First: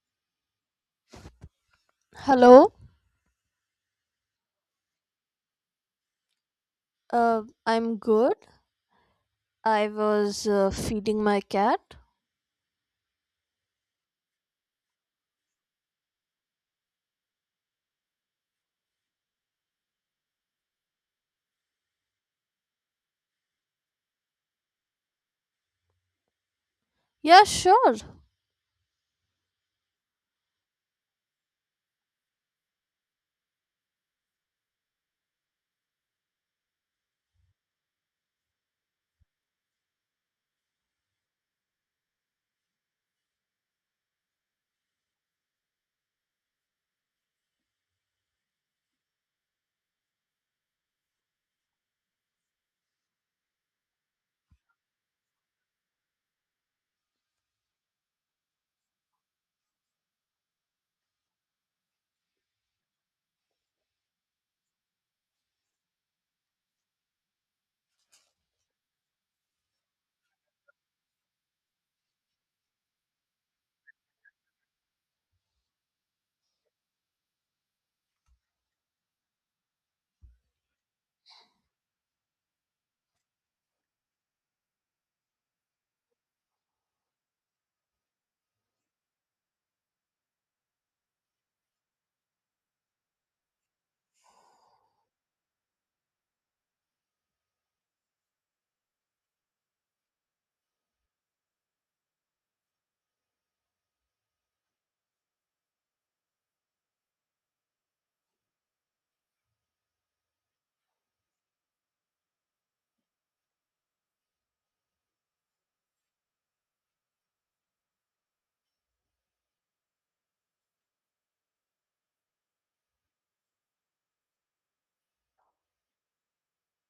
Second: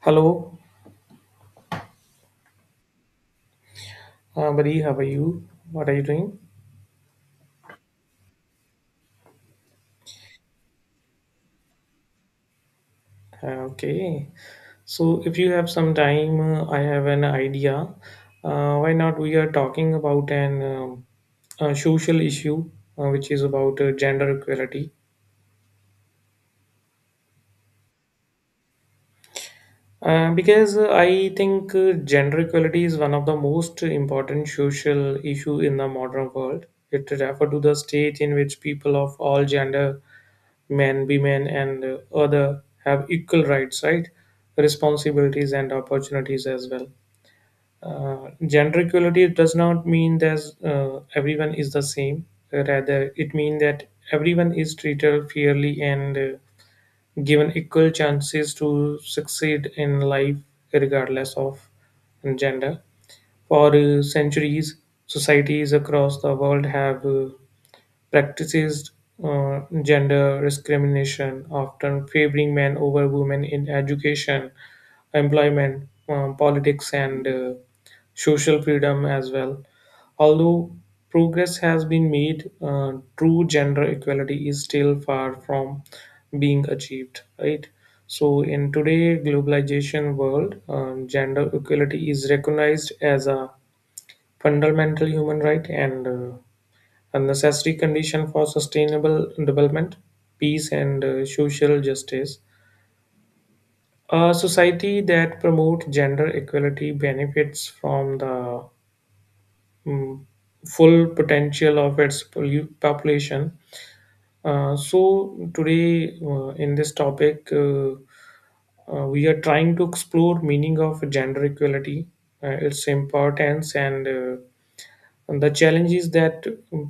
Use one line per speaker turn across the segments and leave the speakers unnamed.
Hello,
Hello.
buddy. How are you? What are you doing?
I'm good. I was feeding my cat.
Okay. So, if you have some time, I have an idea. Why not? We are talking about an a social issue, which is about gender equality.
Yeah, sure.
Because I think gender equality is one of the most important social issue in the modern world. It refers to the state in which people of all gender men, women, and other have equal rights, right, responsibilities, and opportunities as well. Gender equality does not mean that everyone is the same. Rather, it means that everyone is treated fairly and given equal chances to succeed in life, regardless of gender. For centuries, societies across the world have practices gender discrimination, often favoring men over women in education, employment, politics, and social freedom as well. Although progress has been made, true gender equality is still far from being achieved, right? So, in today globalization world, gender equality is recognized as a fundamental human right and uh, a necessary condition for sustainable development, peace, and social justice. A society that promotes gender equality benefits from the mm, full potential of its population. So today, in this topic, we are trying to explore meaning of gender equality, its importance, and the challenges that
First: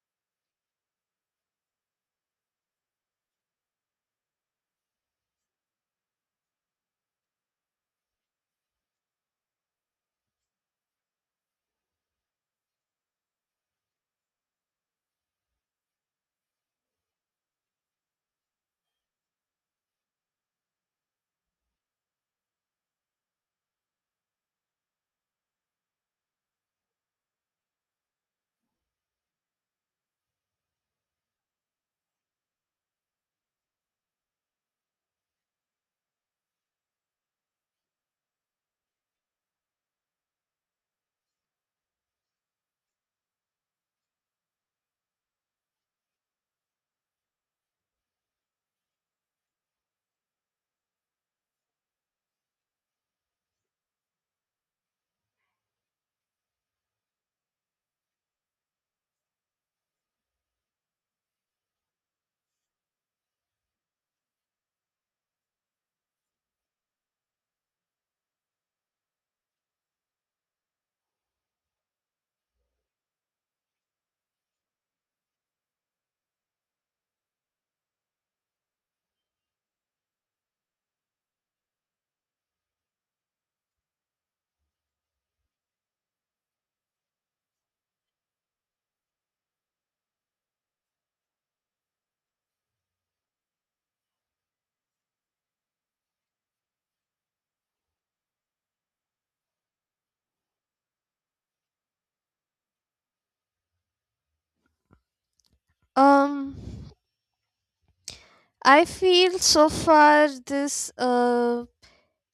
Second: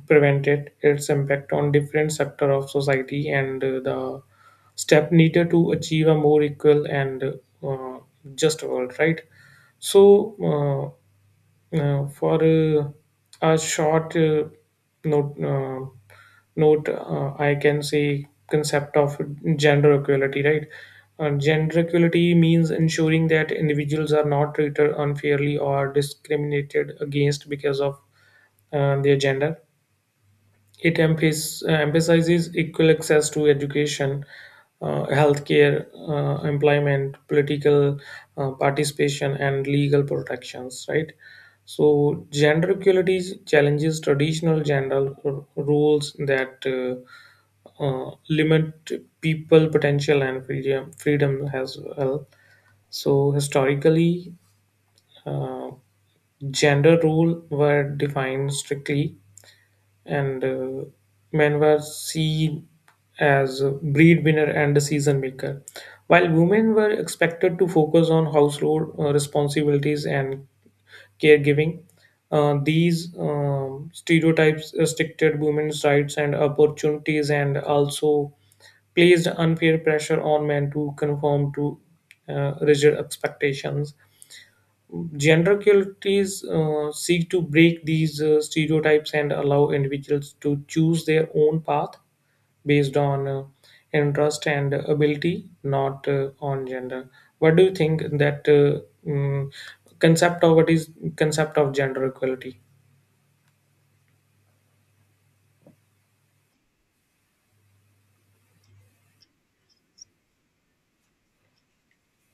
prevented its impact on different sector of society and the step needed to achieve a more equal and uh, just world, right? so uh, Now, for a short note, I can say concept of gender equality, right? Gender equality means ensuring that individuals are not treated unfairly or discriminated against because of their gender. It emphasizes equal access to education, healthcare, employment, political participation, and legal protections, right? So, gender equality challenges traditional gender roles that limit people potential and freedom as well. So, historically, uh, gender role were defined strictly and men were seen as a breed winner and a season maker, while women were expected to focus on household responsibilities and caregiving. These stereotypes restricted women's rights and opportunities and also placed unfair pressure on men to conform to rigid expectations. Gender equalities seek to break these stereotypes and allow individuals to choose their own path based on interest and ability, not on gender. What do you think that mm, concept of what is concept of gender equality?
Um, I feel so far this uh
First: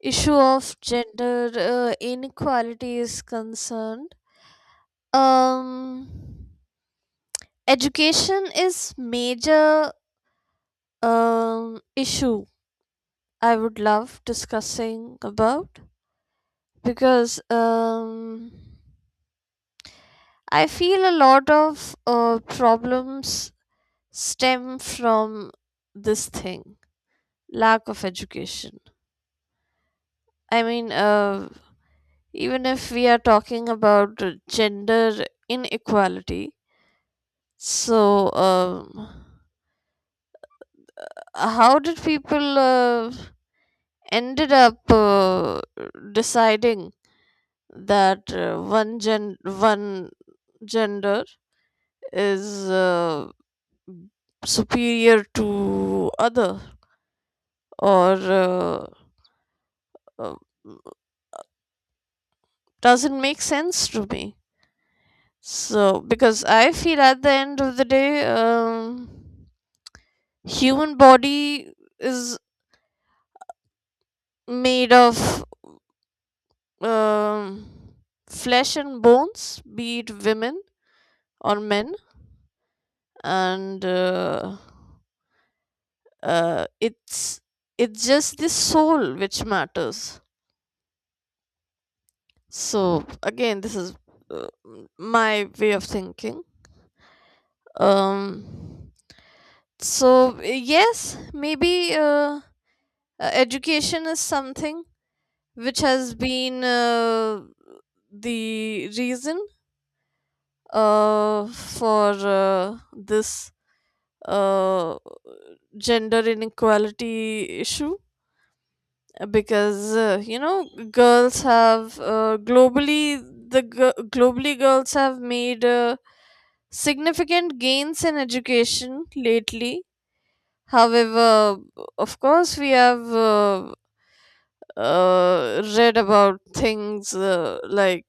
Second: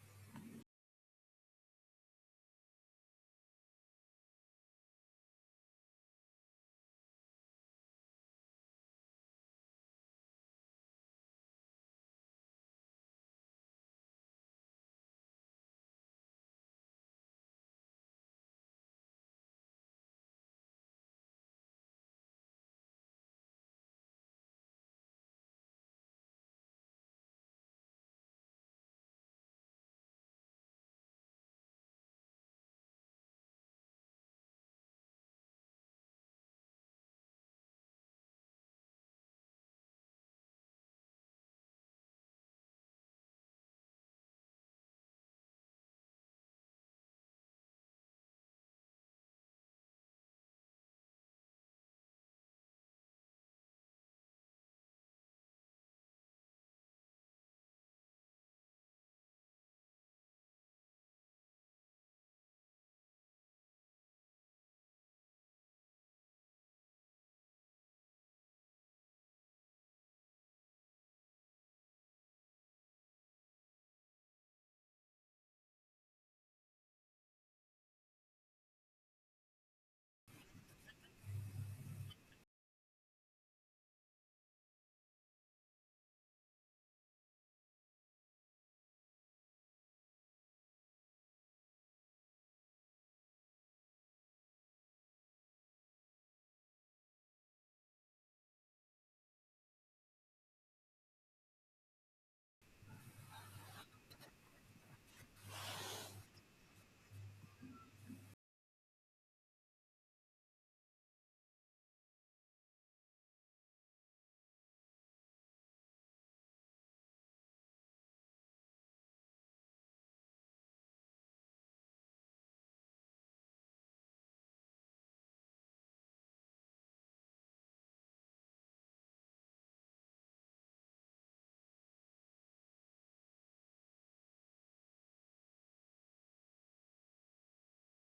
issue of gender inequality is concerned. Um, Education is major um issue I would love discussing about, because um I feel a lot of problems stem from this thing, lack of education. I mean, even if we are talking about gender inequality, so how did people ended up deciding that one gender is superior to other, or uh, doesn't make sense to me. So, because I feel at the end of the day, human body is made of um, flesh and bones, be it women or men, and uh, it's it's just the soul which matters. So again, this is uh, my way of thinking. Um, so, yes, maybe uh, education is something which has been the reason for this uh, gender inequality issue, because girls have globally girls have made significant gains in education lately. However, of course we have read about things like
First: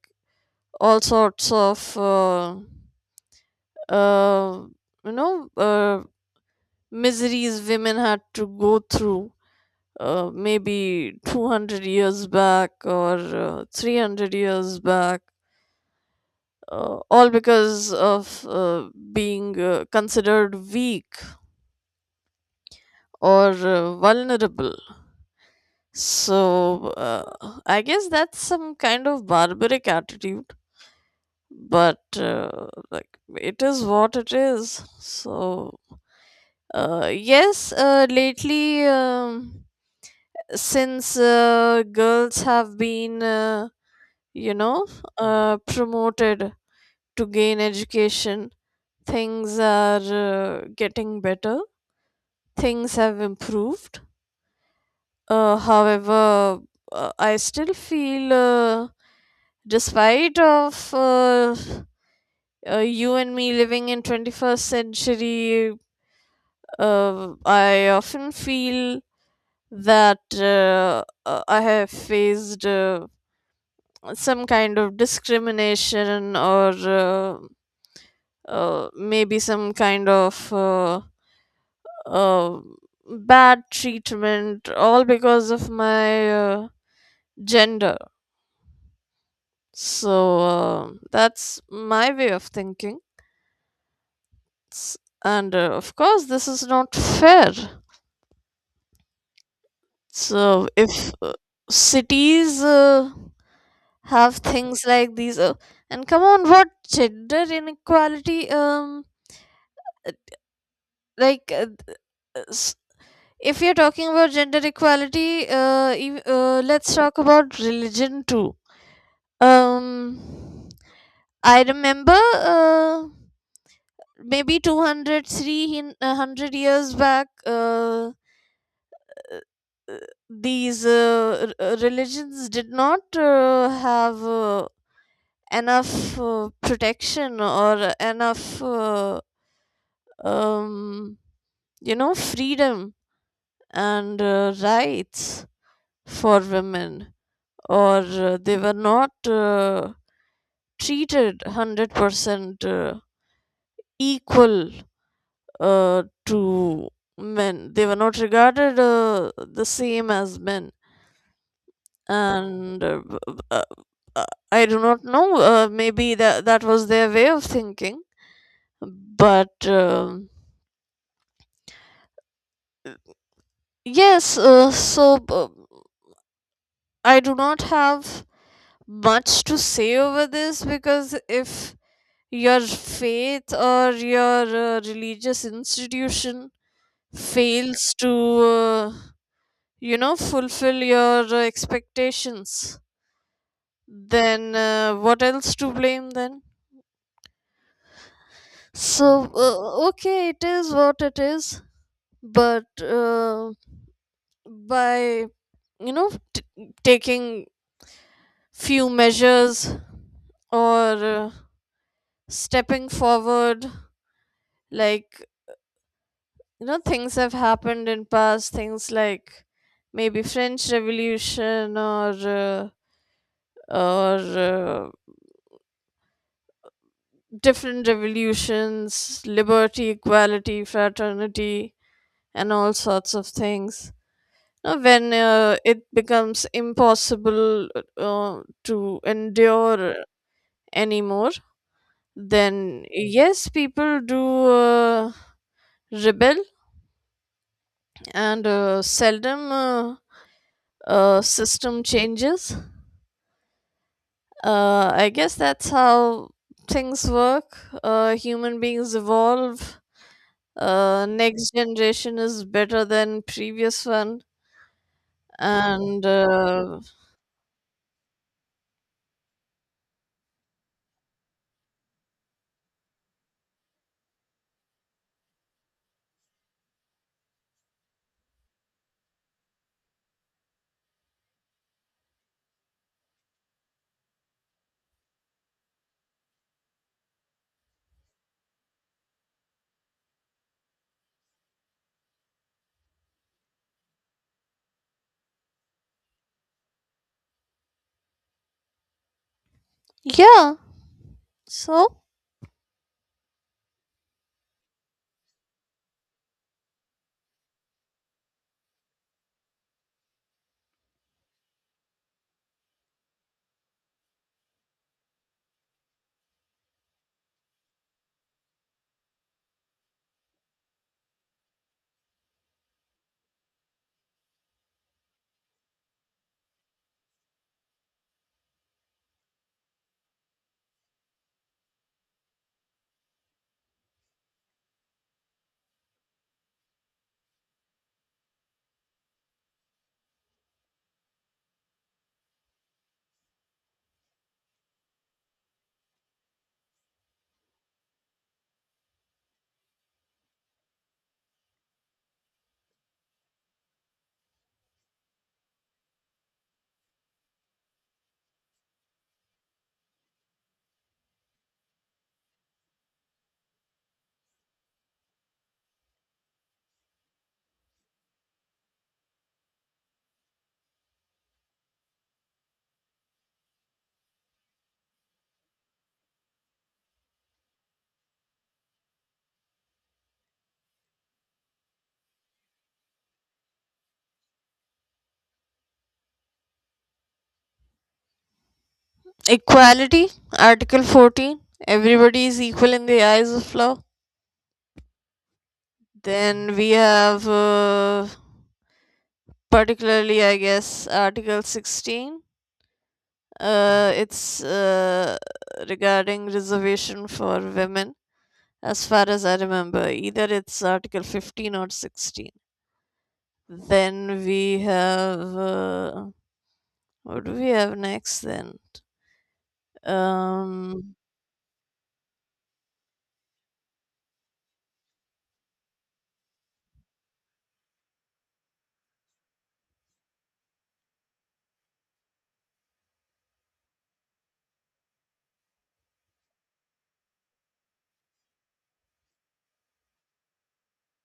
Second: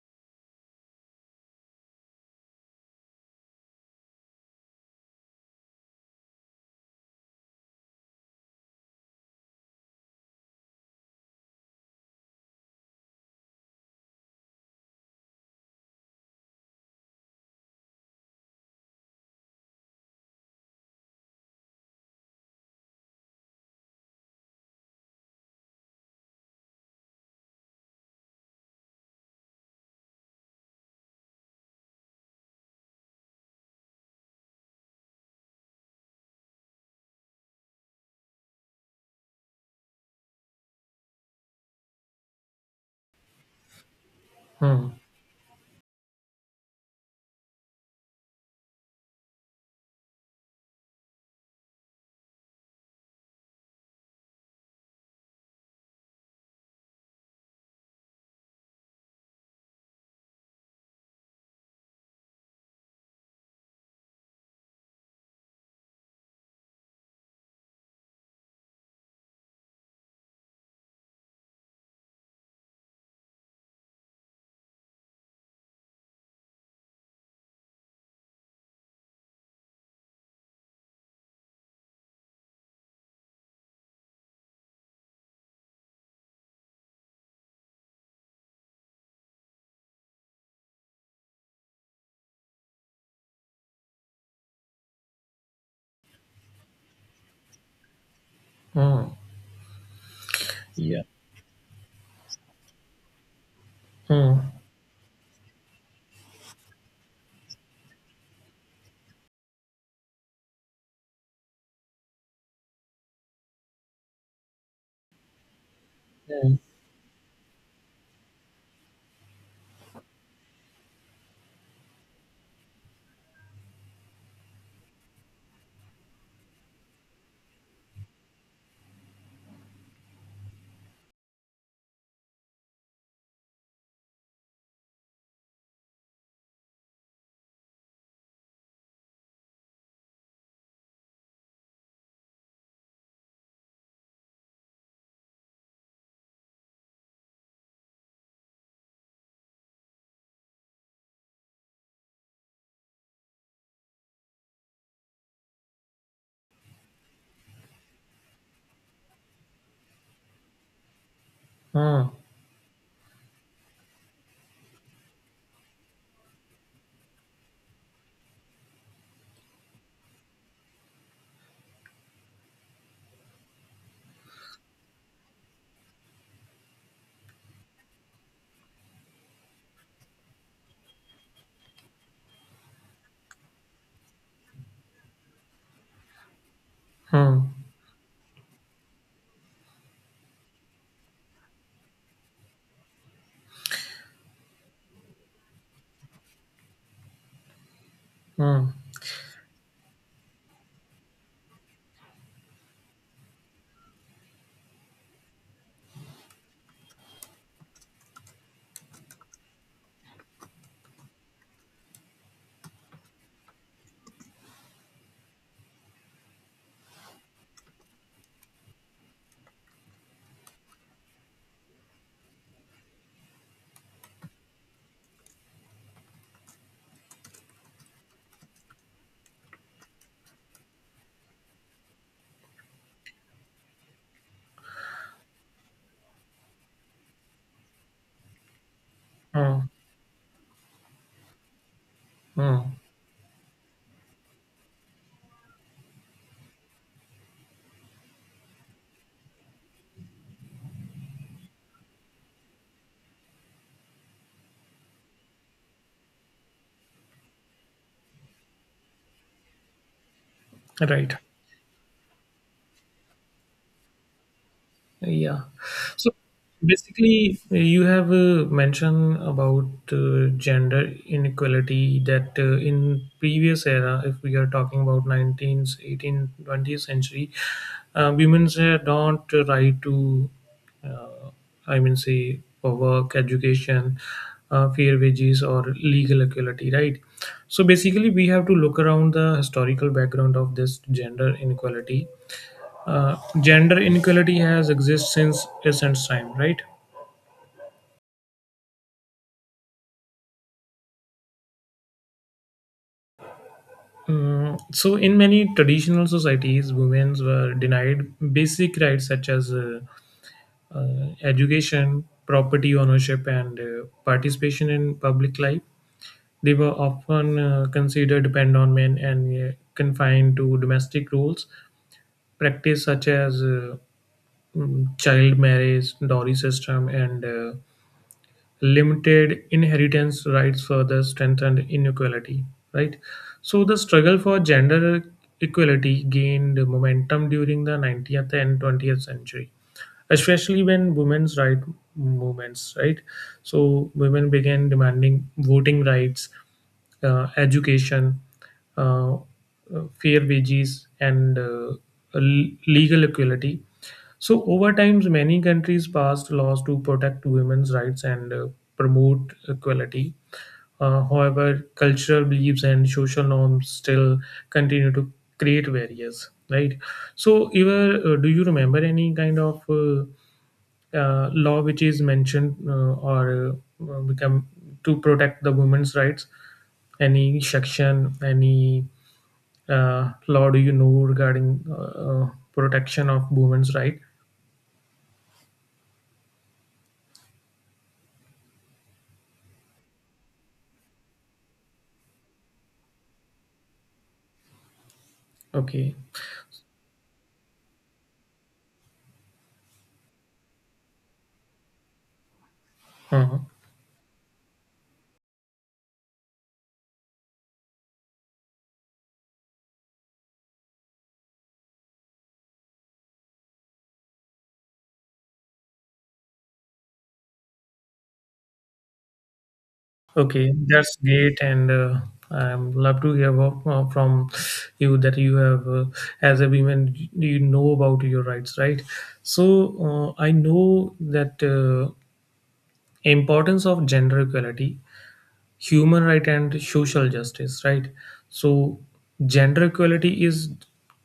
all sorts of uh, you know uh, miseries women had to go through, maybe 200 years back or 300 years back, all because of being considered weak or vulnerable. So I guess that's some kind of barbaric attitude, but like, it is what it is. So, yes, lately, since girls have been, you know,
Hmm.
promoted to gain education, things are getting better. Things have improved. However, I still feel, despite of you and me living in 21st century, I often feel that I have faced some kind of discrimination, or maybe some kind of uh, bad treatment, all because of my gender. So that's my way of thinking. S- And of course, this is not fair.
Hmm.
So if cities have
Hmm.
things like these, and come on, what gender inequality? Like uh, s- if you're talking about gender equality,
Hmm.
let's talk about religion too. um I remember maybe 200, 300 years back, these religions did not have enough protection, or enough um, freedom and rights for women, or they were not treated 100% equal to men. They were not regarded the same as men.
Hmm.
And uh, I do not know. Maybe that was their way of thinking. But yes, I do not have much to say over this, because if your faith or your religious institution
Hmm.
fails to, uh, fulfill your expectations, then what else to blame then?
Hmm.
So okay, it is what it is. But by you know t- taking few measures, or stepping forward, like you know things have happened in past, things like maybe French Revolution, or uh, or uh, different revolutions, liberty, equality, fraternity, and all sorts of things. Now, when it becomes impossible uh, to
Hmm.
endure anymore,
Hmm.
then yes, people do uh, rebel, and seldom system changes. I guess that's how things work. Human beings evolve.
Right.
Next generation is better than previous one,
Yeah.
and
So basically, you have mentioned about gender inequality that in previous era, if we are talking about 19th, 18th, 20th century, women had not a right to, uh, I mean, say, for work, education, fair wages, or legal equality, right? So basically, we have to look around the historical background of this gender inequality. Gender inequality has existed since ancient time, right?
yeah. So
So, in many traditional societies, women were denied basic rights such as education, property ownership, and participation in public life. They were often considered dependent on men and confined to domestic roles. Practice such as child marriage, dowry system, and limited inheritance rights further strengthened inequality, right? So the struggle for gender equality gained momentum during the 19th and 20th century, especially when women's right movements, right? So women began demanding voting rights, education, uh, fair wages, and legal equality. So over times, many countries passed laws to protect women's rights and promote equality. However, cultural beliefs and social norms still continue to create barriers, right? So, Eva, do you remember any kind of law which is mentioned, or become to protect the women's rights, any section, any law do you know regarding protection of women's right?
equality, Article 14. Everybody is equal in the eyes of law.
Okay.
Then we have, particularly, I guess, Article 16.
uh huh.
It's regarding reservation for women, as far as I remember. Either it's Article 15 or 16. Then we have. What do we have next then?
Okay, that's
Um,
great, and I'm love to hear about, from you that you have as a woman, you know about your rights, right? So, I know that importance of gender equality, human right and social justice, right? So gender equality is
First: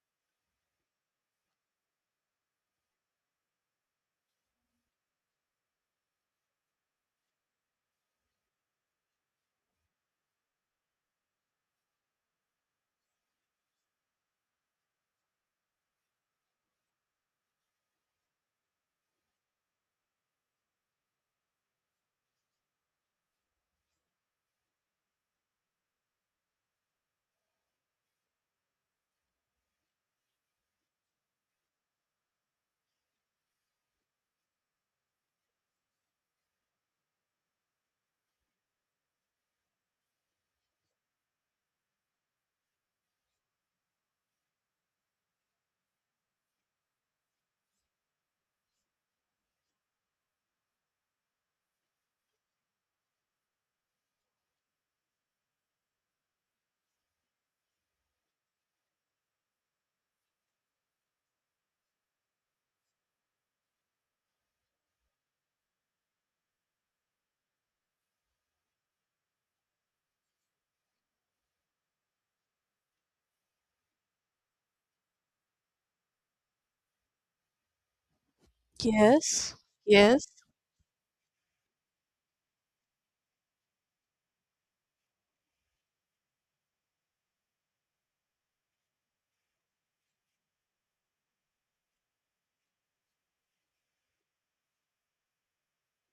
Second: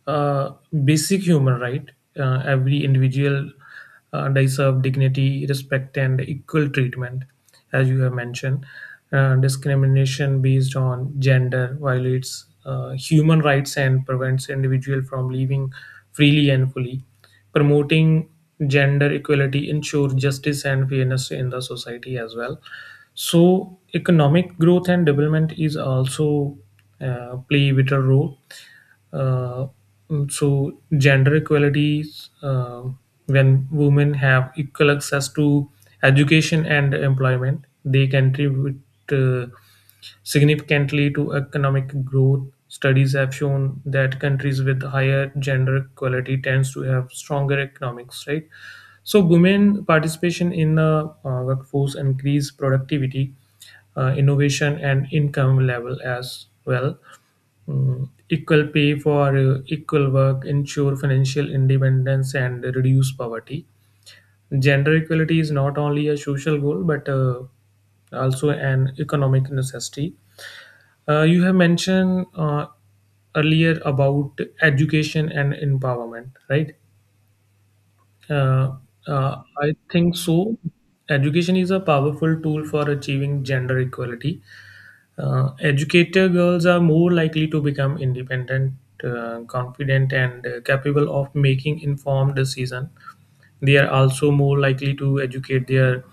a basic human right. Every individual deserve dignity, respect and equal treatment. As you have mentioned, discrimination based on gender violates human rights and prevents individual from living freely and fully. Promoting gender equality ensure justice and fairness in the society as well. So economic growth and development is also play vital role. uh, so gender equality, uh, when women have equal access to education and employment, they contribute uh, significantly to economic growth. Studies have shown that countries with higher gender equality tends to have stronger economics, right? So women participation in the workforce increase productivity, innovation, and income level as well. Equal pay for equal work ensure financial independence and reduce poverty. Gender equality is not only a social goal but also an economic necessity. You have mentioned earlier about education and empowerment, right? Uh,
yes,
I think
yes.
so. Education is a powerful tool for achieving gender equality. Educated girls are more likely to become independent, confident, and capable of making informed decisions. They are also more likely to educate their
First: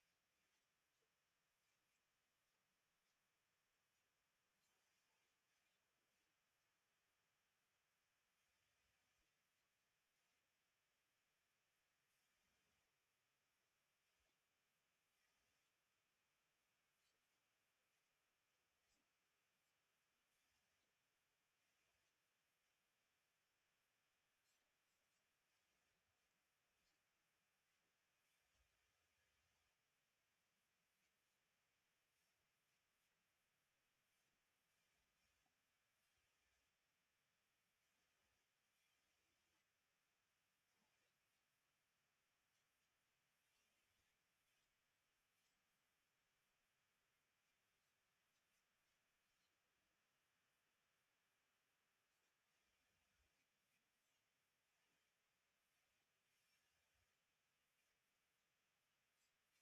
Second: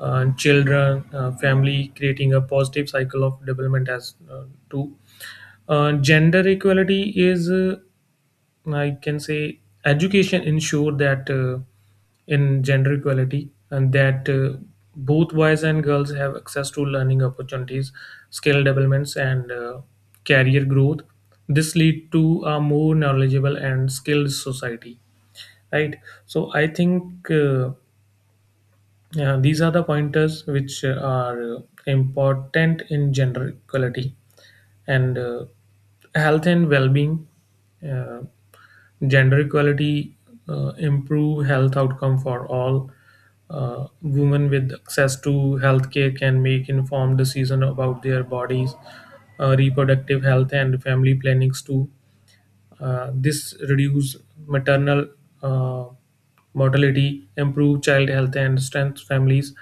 children, family, creating a positive cycle of development as too. Gender equality is, I can say, education ensure that in gender equality and that both boys and girls have access to learning opportunities, skill developments, and career growth. This lead to a more knowledgeable and skilled society, right? So I think. Yeah, these are the pointers which are important in gender equality and health and well-being. Uh, Gender equality improve health outcome for all. Women with access to healthcare can make informed decision about their bodies, reproductive health, and family plannings too. This reduce maternal uh, mortality, improve child health, and strength families.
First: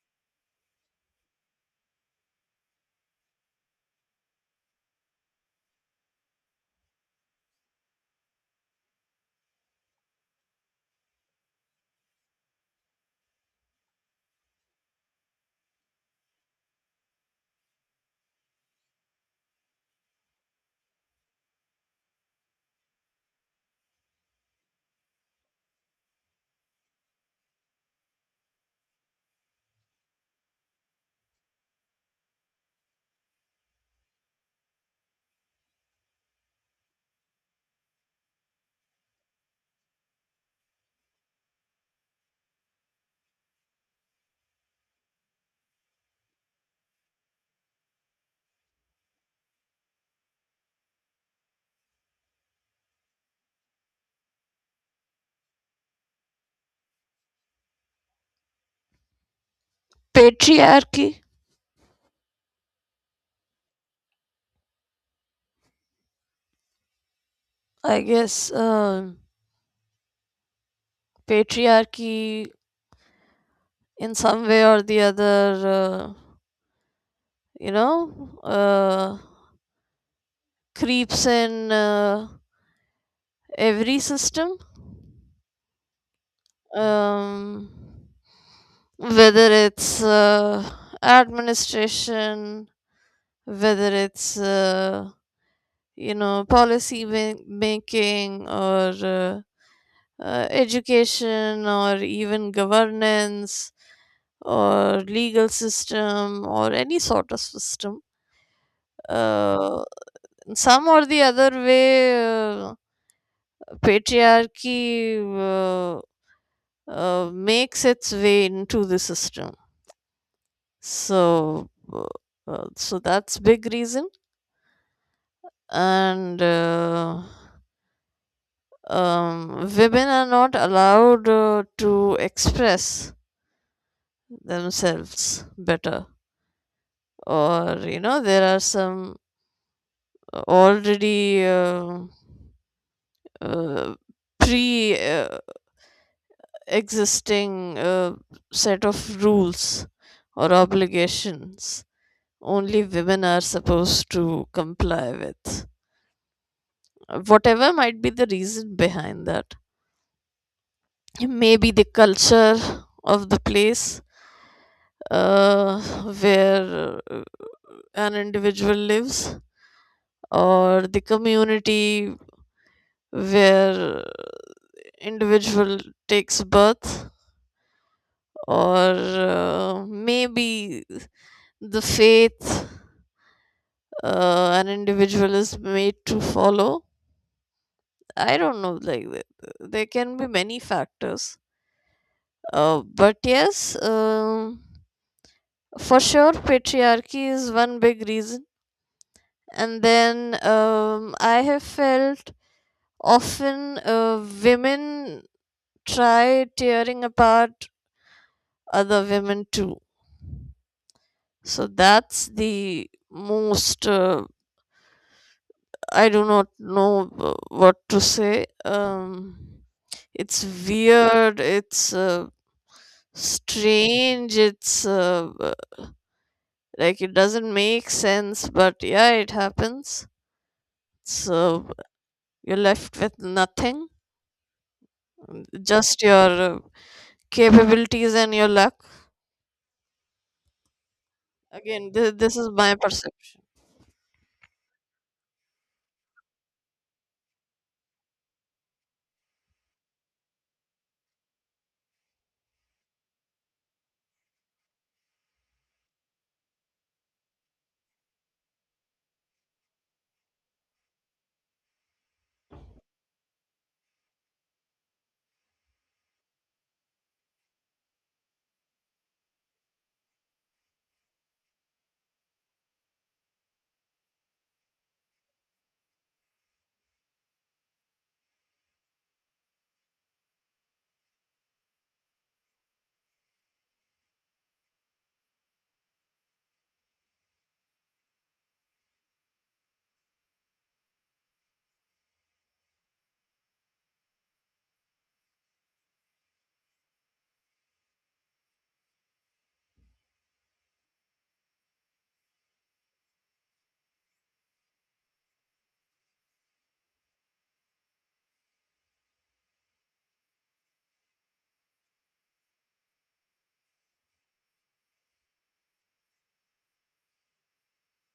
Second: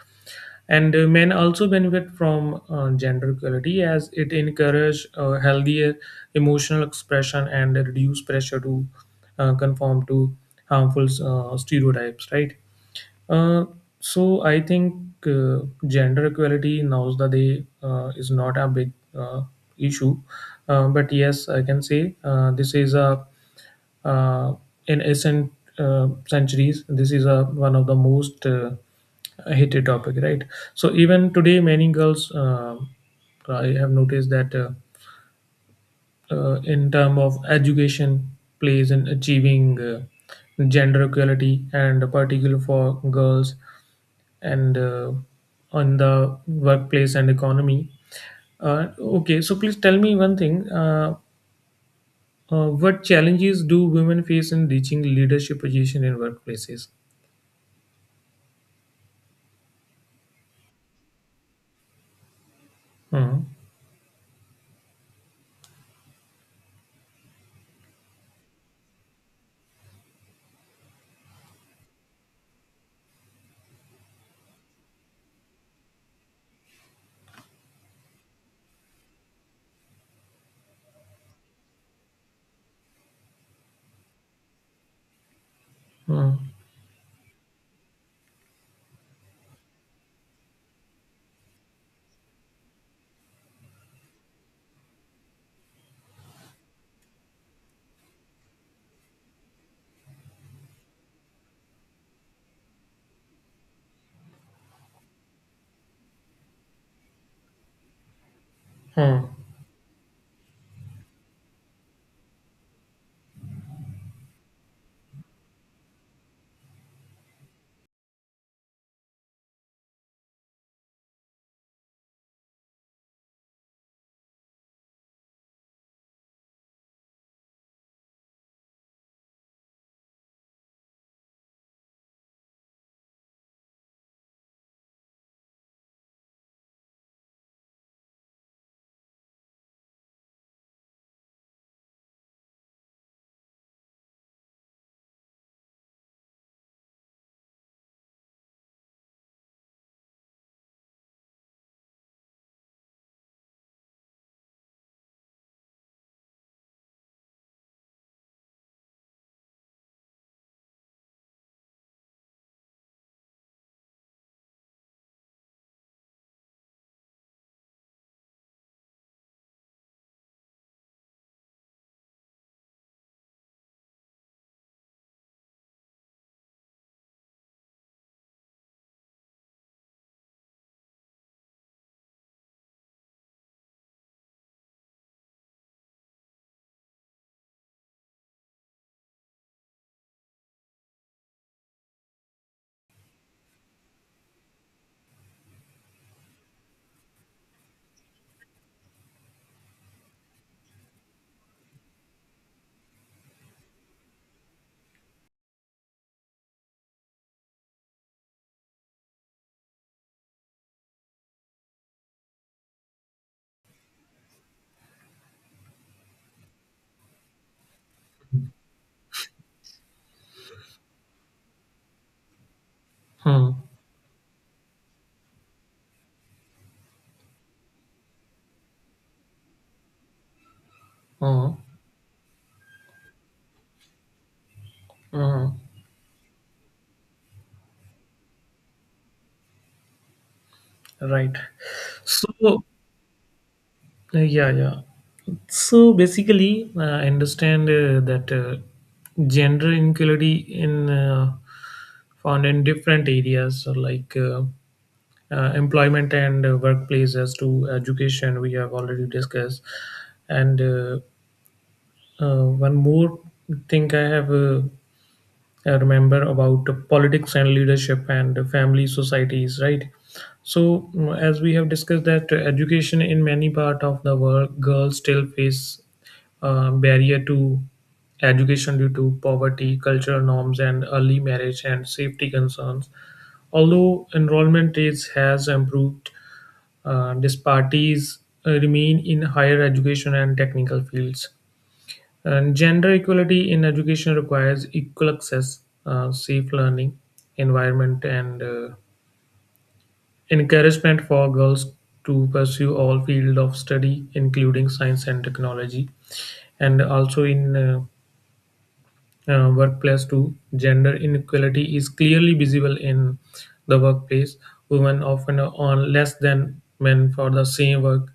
And men also benefit from gender equality as it encourages healthier emotional expression and reduce pressure to conform to harmful stereotypes. Right. Uh, so I think uh, gender equality nowadays is not a big issue, but yes, I can say this is a, uh, in recent centuries, this is a one of the most heated topic, right? So even today, many girls I have noticed that. In term of education plays in achieving gender equality and particular for girls and on the workplace and economy. Okay, so please tell me one thing, what challenges do women face in reaching leadership position in workplaces?
Patriarchy.
Hmm.
I guess patriarchy, in some way or the other, you know, uh, creeps in every system,
Hmm.
um, whether it's administration, whether it's policy making, or education, or even governance, or legal system, or any sort of system.
Hmm.
Uh, in some or the other way, patriarchy makes its way into the system. So that's big reason. And women are not allowed to express themselves better, or you know there are some already uh, pre existing set of rules or obligations only women are supposed to comply with. Whatever might be the reason behind that, maybe the culture of the place uh, where an individual lives, or the community where individual takes birth, or maybe the faith an individual is made to follow. I don't know, like, there can be many factors, but yes, for sure patriarchy is one big reason. And then, I have felt often women try tearing apart other women too. So that's the most, I do not know what to say. It's weird. It's
Hmm.
strange. It's like, it doesn't make sense, but yeah, it happens.
Hmm.
So you're left with nothing,
Hmm.
just your capabilities and your luck.
Right.
Again, this is
So,
my perception.
yeah, yeah. So basically, I understand that gender inequality in found in different areas, so like employment and workplace, as to education, we have already discussed. And one more thing I have. I remember about politics and leadership and family societies, right? So, as we have discussed, that education in many part of the world, girls still face barrier to education due to poverty, cultural norms, and early marriage and safety concerns. Although enrollment rates has improved, disparities remain in higher education and technical fields. And gender equality in education requires equal access, safe learning environment, and encouragement for girls to pursue all fields of study, including science and technology. And also in workplace too, gender inequality is clearly visible in the workplace. Women often earn less than men for the same work,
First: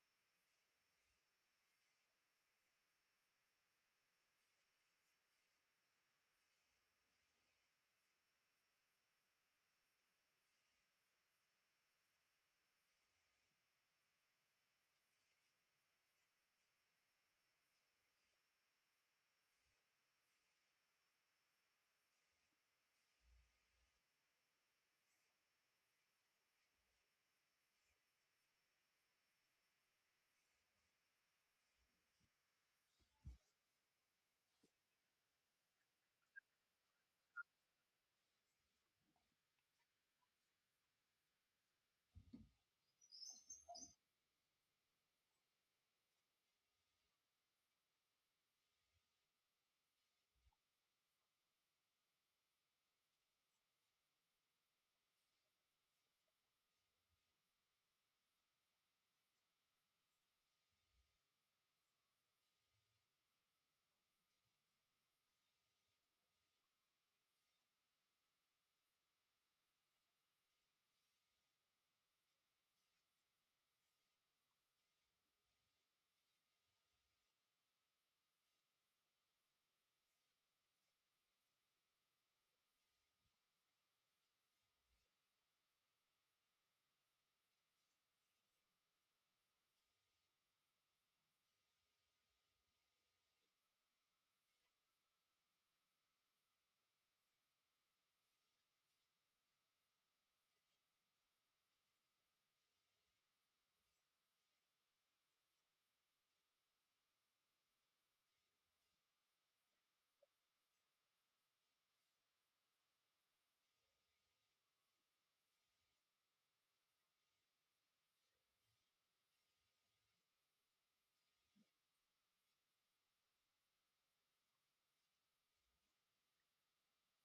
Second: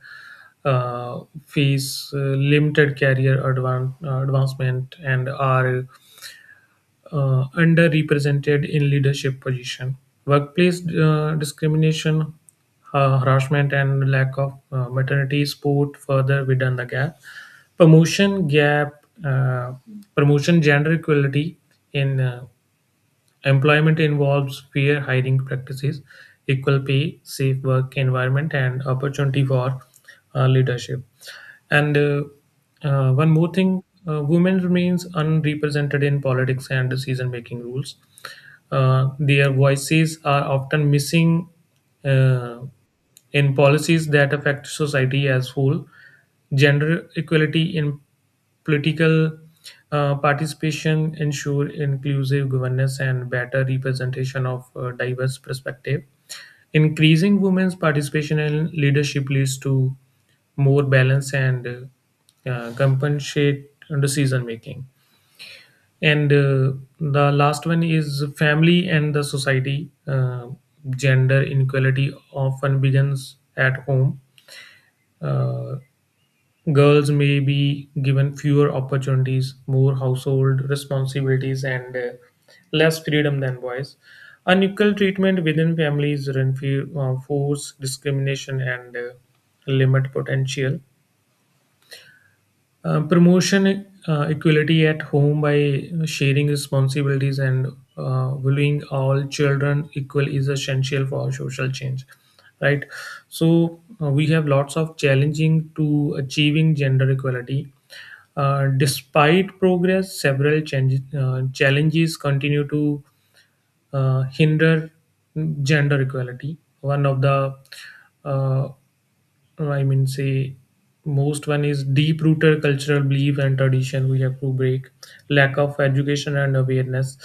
uh, face limited career advancement, and are underrepresented in leadership position. Workplace discrimination, harassment, and lack of maternity support further widen the gap. Promotion gap, promotion gender equality in employment involves fair hiring practices, equal pay, safe work environment, and opportunity for leadership. And one more thing, women remains unrepresented in politics and decision making rules. Their voices are often missing. Uh, in policies that affect society as whole, gender equality in political participation ensure inclusive governance and better representation of diverse perspective. Increasing women's participation in leadership leads to more balance and compensate decision making. And the last one is family and the society. Gender inequality often begins at home. Uh, Girls may be given fewer opportunities, more household responsibilities, and less freedom than boys. Unequal treatment within families reinforce discrimination and limit potential. Promotion equality at home by sharing responsibilities and valuing all children equal is essential for social change, right? So we have lots of challenging to achieving gender equality. Despite progress, several change, challenges continue to hinder gender equality. One of the uh, I mean, say most one is deep rooted cultural belief and tradition we have to break, lack of education and awareness,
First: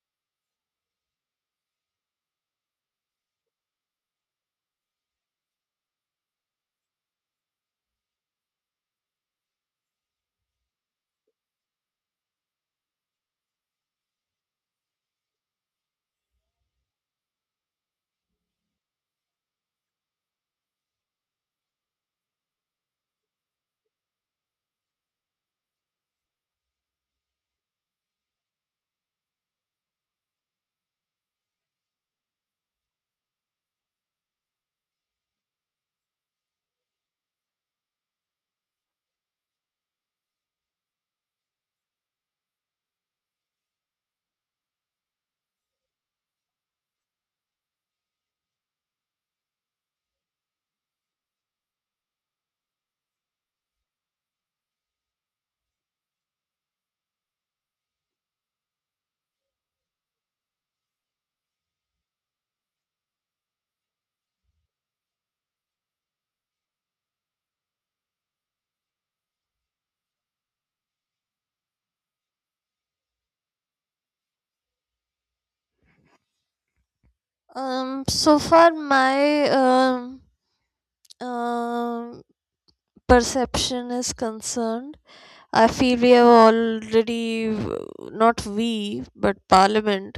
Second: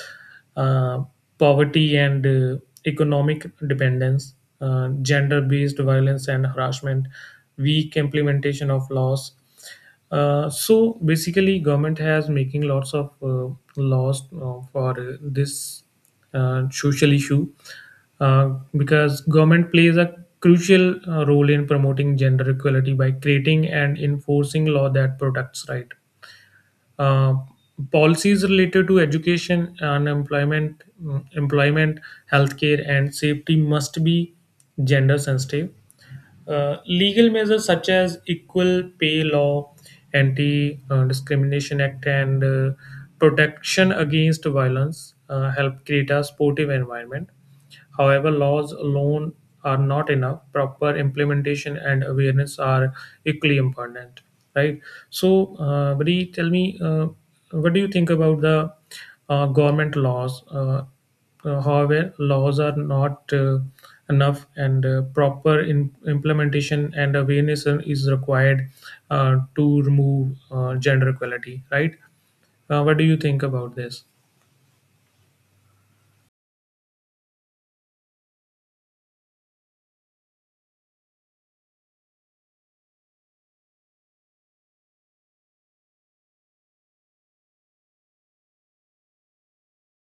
uh, poverty and economic dependence, gender based violence and harassment, weak implementation of laws. So basically, government has making lots of laws for this social issue, uh, because government plays a crucial role in promoting gender equality by creating and enforcing law that protects right. Uh, Policies related to education, unemployment, employment, healthcare, and safety must be gender sensitive. Legal measures such as equal pay law, anti discrimination act, and protection against violence help create a sportive environment. However, laws alone are not enough. Proper implementation and awareness are equally important, right? So, Bri, tell me, what do you think about the government laws? However, laws are not enough, and proper implementation and awareness is required to remove gender equality, right? What do you think about this?
So far my um perception is concerned, I feel we have already, not we but parliament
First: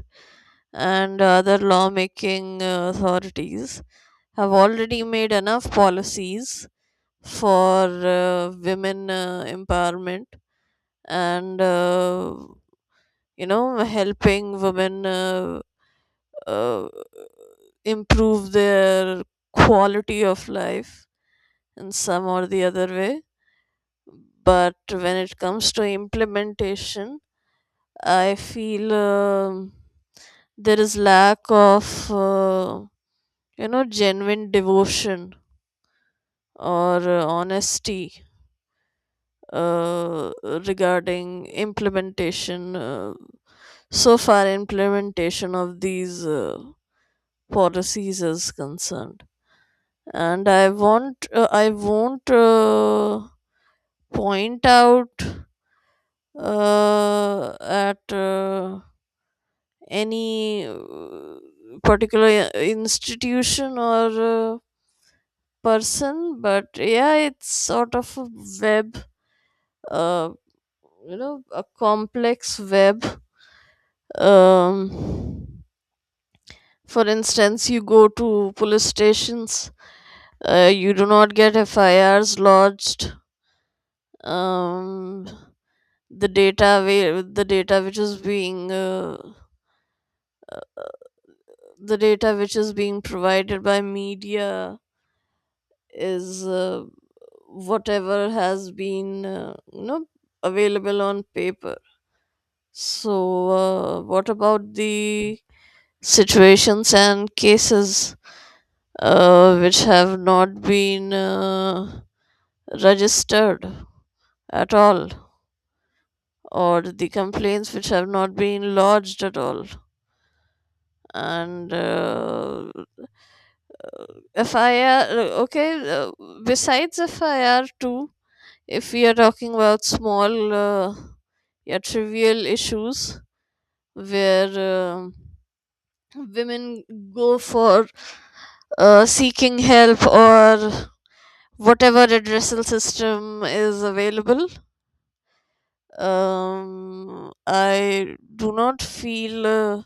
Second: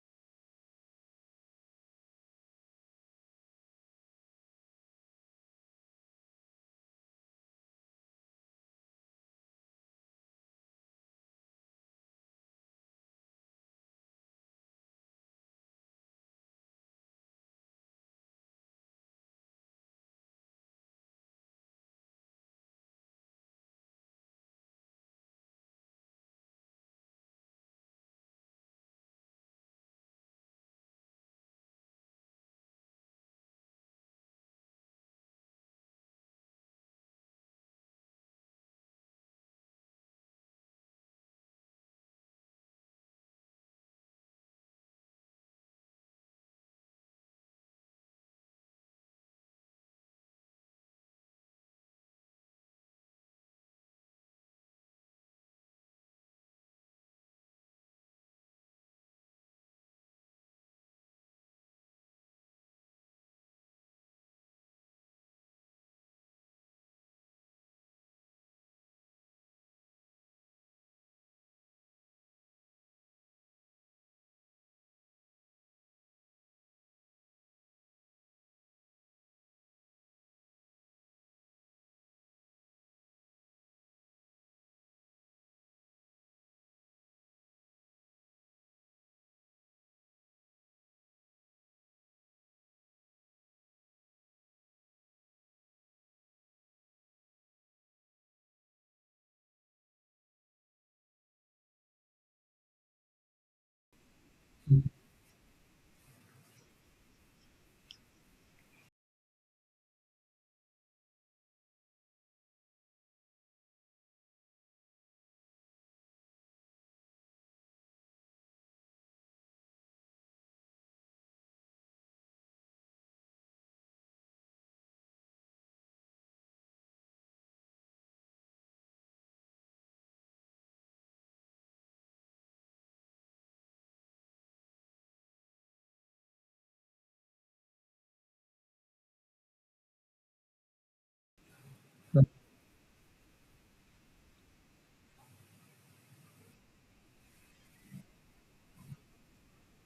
and other lawmaking authorities, have already made enough policies for women empowerment, and helping women uh, improve their quality of life in some or the other way. But when it comes to implementation, I feel there is lack of genuine devotion or honesty uh, regarding implementation, so far implementation of these policies is concerned. And I won't point out at any particular institution or person, but yeah, it's sort of a web, uh a complex web. um for instance, you go to police stations, you do not get FIRs lodged. um the data wa- the data which is being uh, the data which is being provided by media is whatever has been available on paper. So, what about the situations and cases which have not been registered at all, or the complaints which have not been lodged at all? And FIR, okay, besides FIR too, if we are talking about small, yeah, trivial issues where women go for seeking help or whatever redressal system is available. I do not feel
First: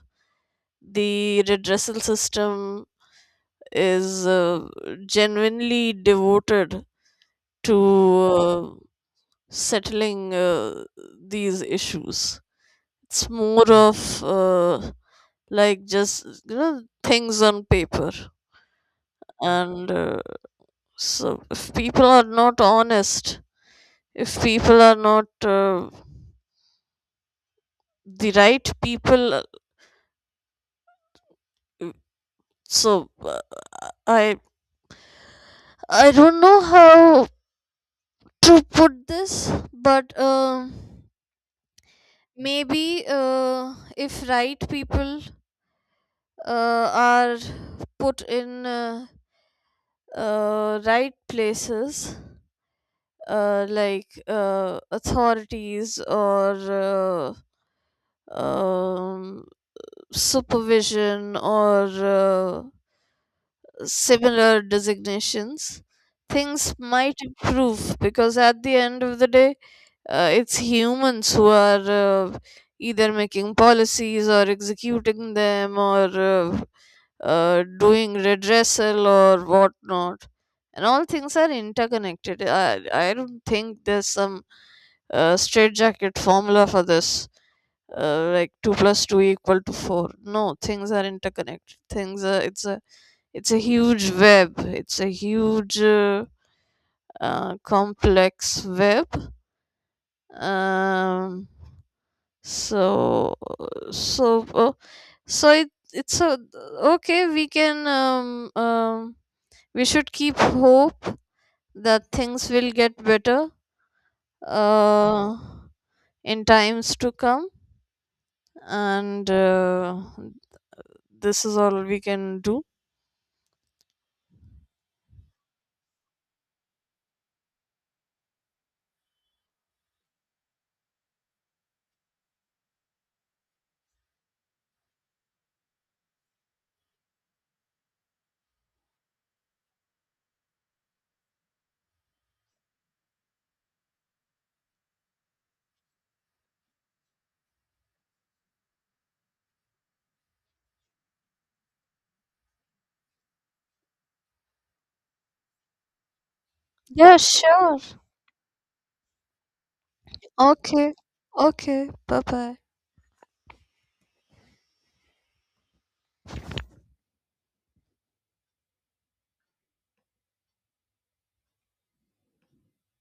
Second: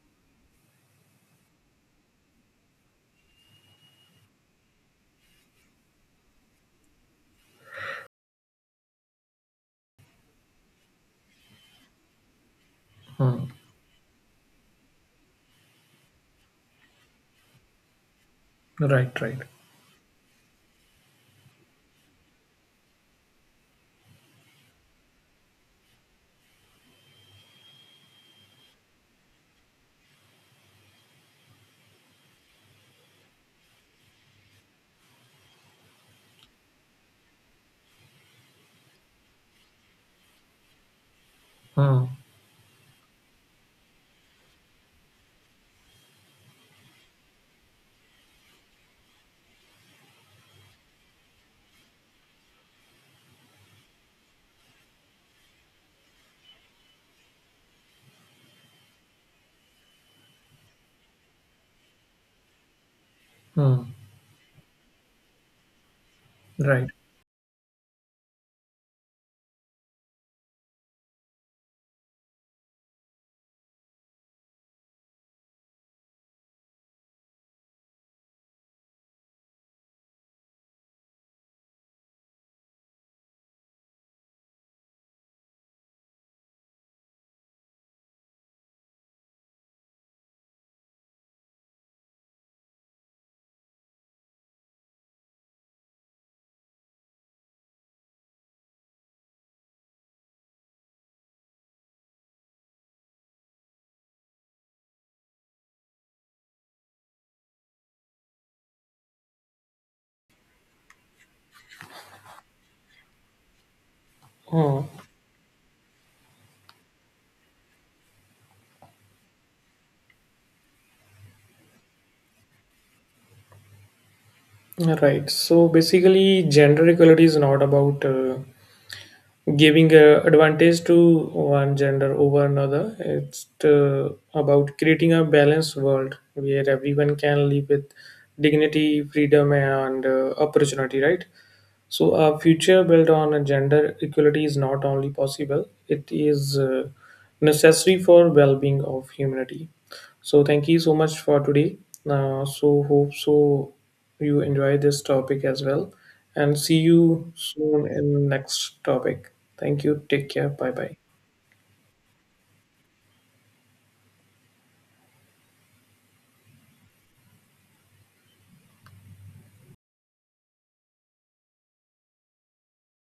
the redressal system is genuinely devoted to settling these issues. It's
Hmm.
more of like, just you know, things on paper.
Right, right.
And so, if people are not honest, if people are not the right people, uh, so uh, I I don't know how to put this, but
Hmm.
maybe if right people are put in right places, like authorities, or uh, um, supervision, or
Hmm.
similar designations, things
Right.
might improve, because at the end of the day, it's humans who are uh, either making policies or executing them, or doing redressal or whatnot. And all things are interconnected. I don't think there's some straitjacket formula for this, like 2 plus 2 equal to 4. No, things are interconnected, things are, it's a, huge web. It's a huge complex web. Um so so uh, so it, it's a okay, we should keep hope that things will get better,
Oh,
uh in times to come. And this is all we can do.
right. So basically, gender equality is not about giving a advantage to one gender over another. It's about creating a balanced world where everyone can live with dignity, freedom, and opportunity. Right? So, a future built on a gender equality is not only possible, it is necessary for well-being of humanity. So, thank you so much for today. So, hope so you enjoy this topic as well, and see
Yeah,
you
sure.
soon in next topic. Thank you. Take care. Bye
Okay.
bye.
Okay. Bye bye.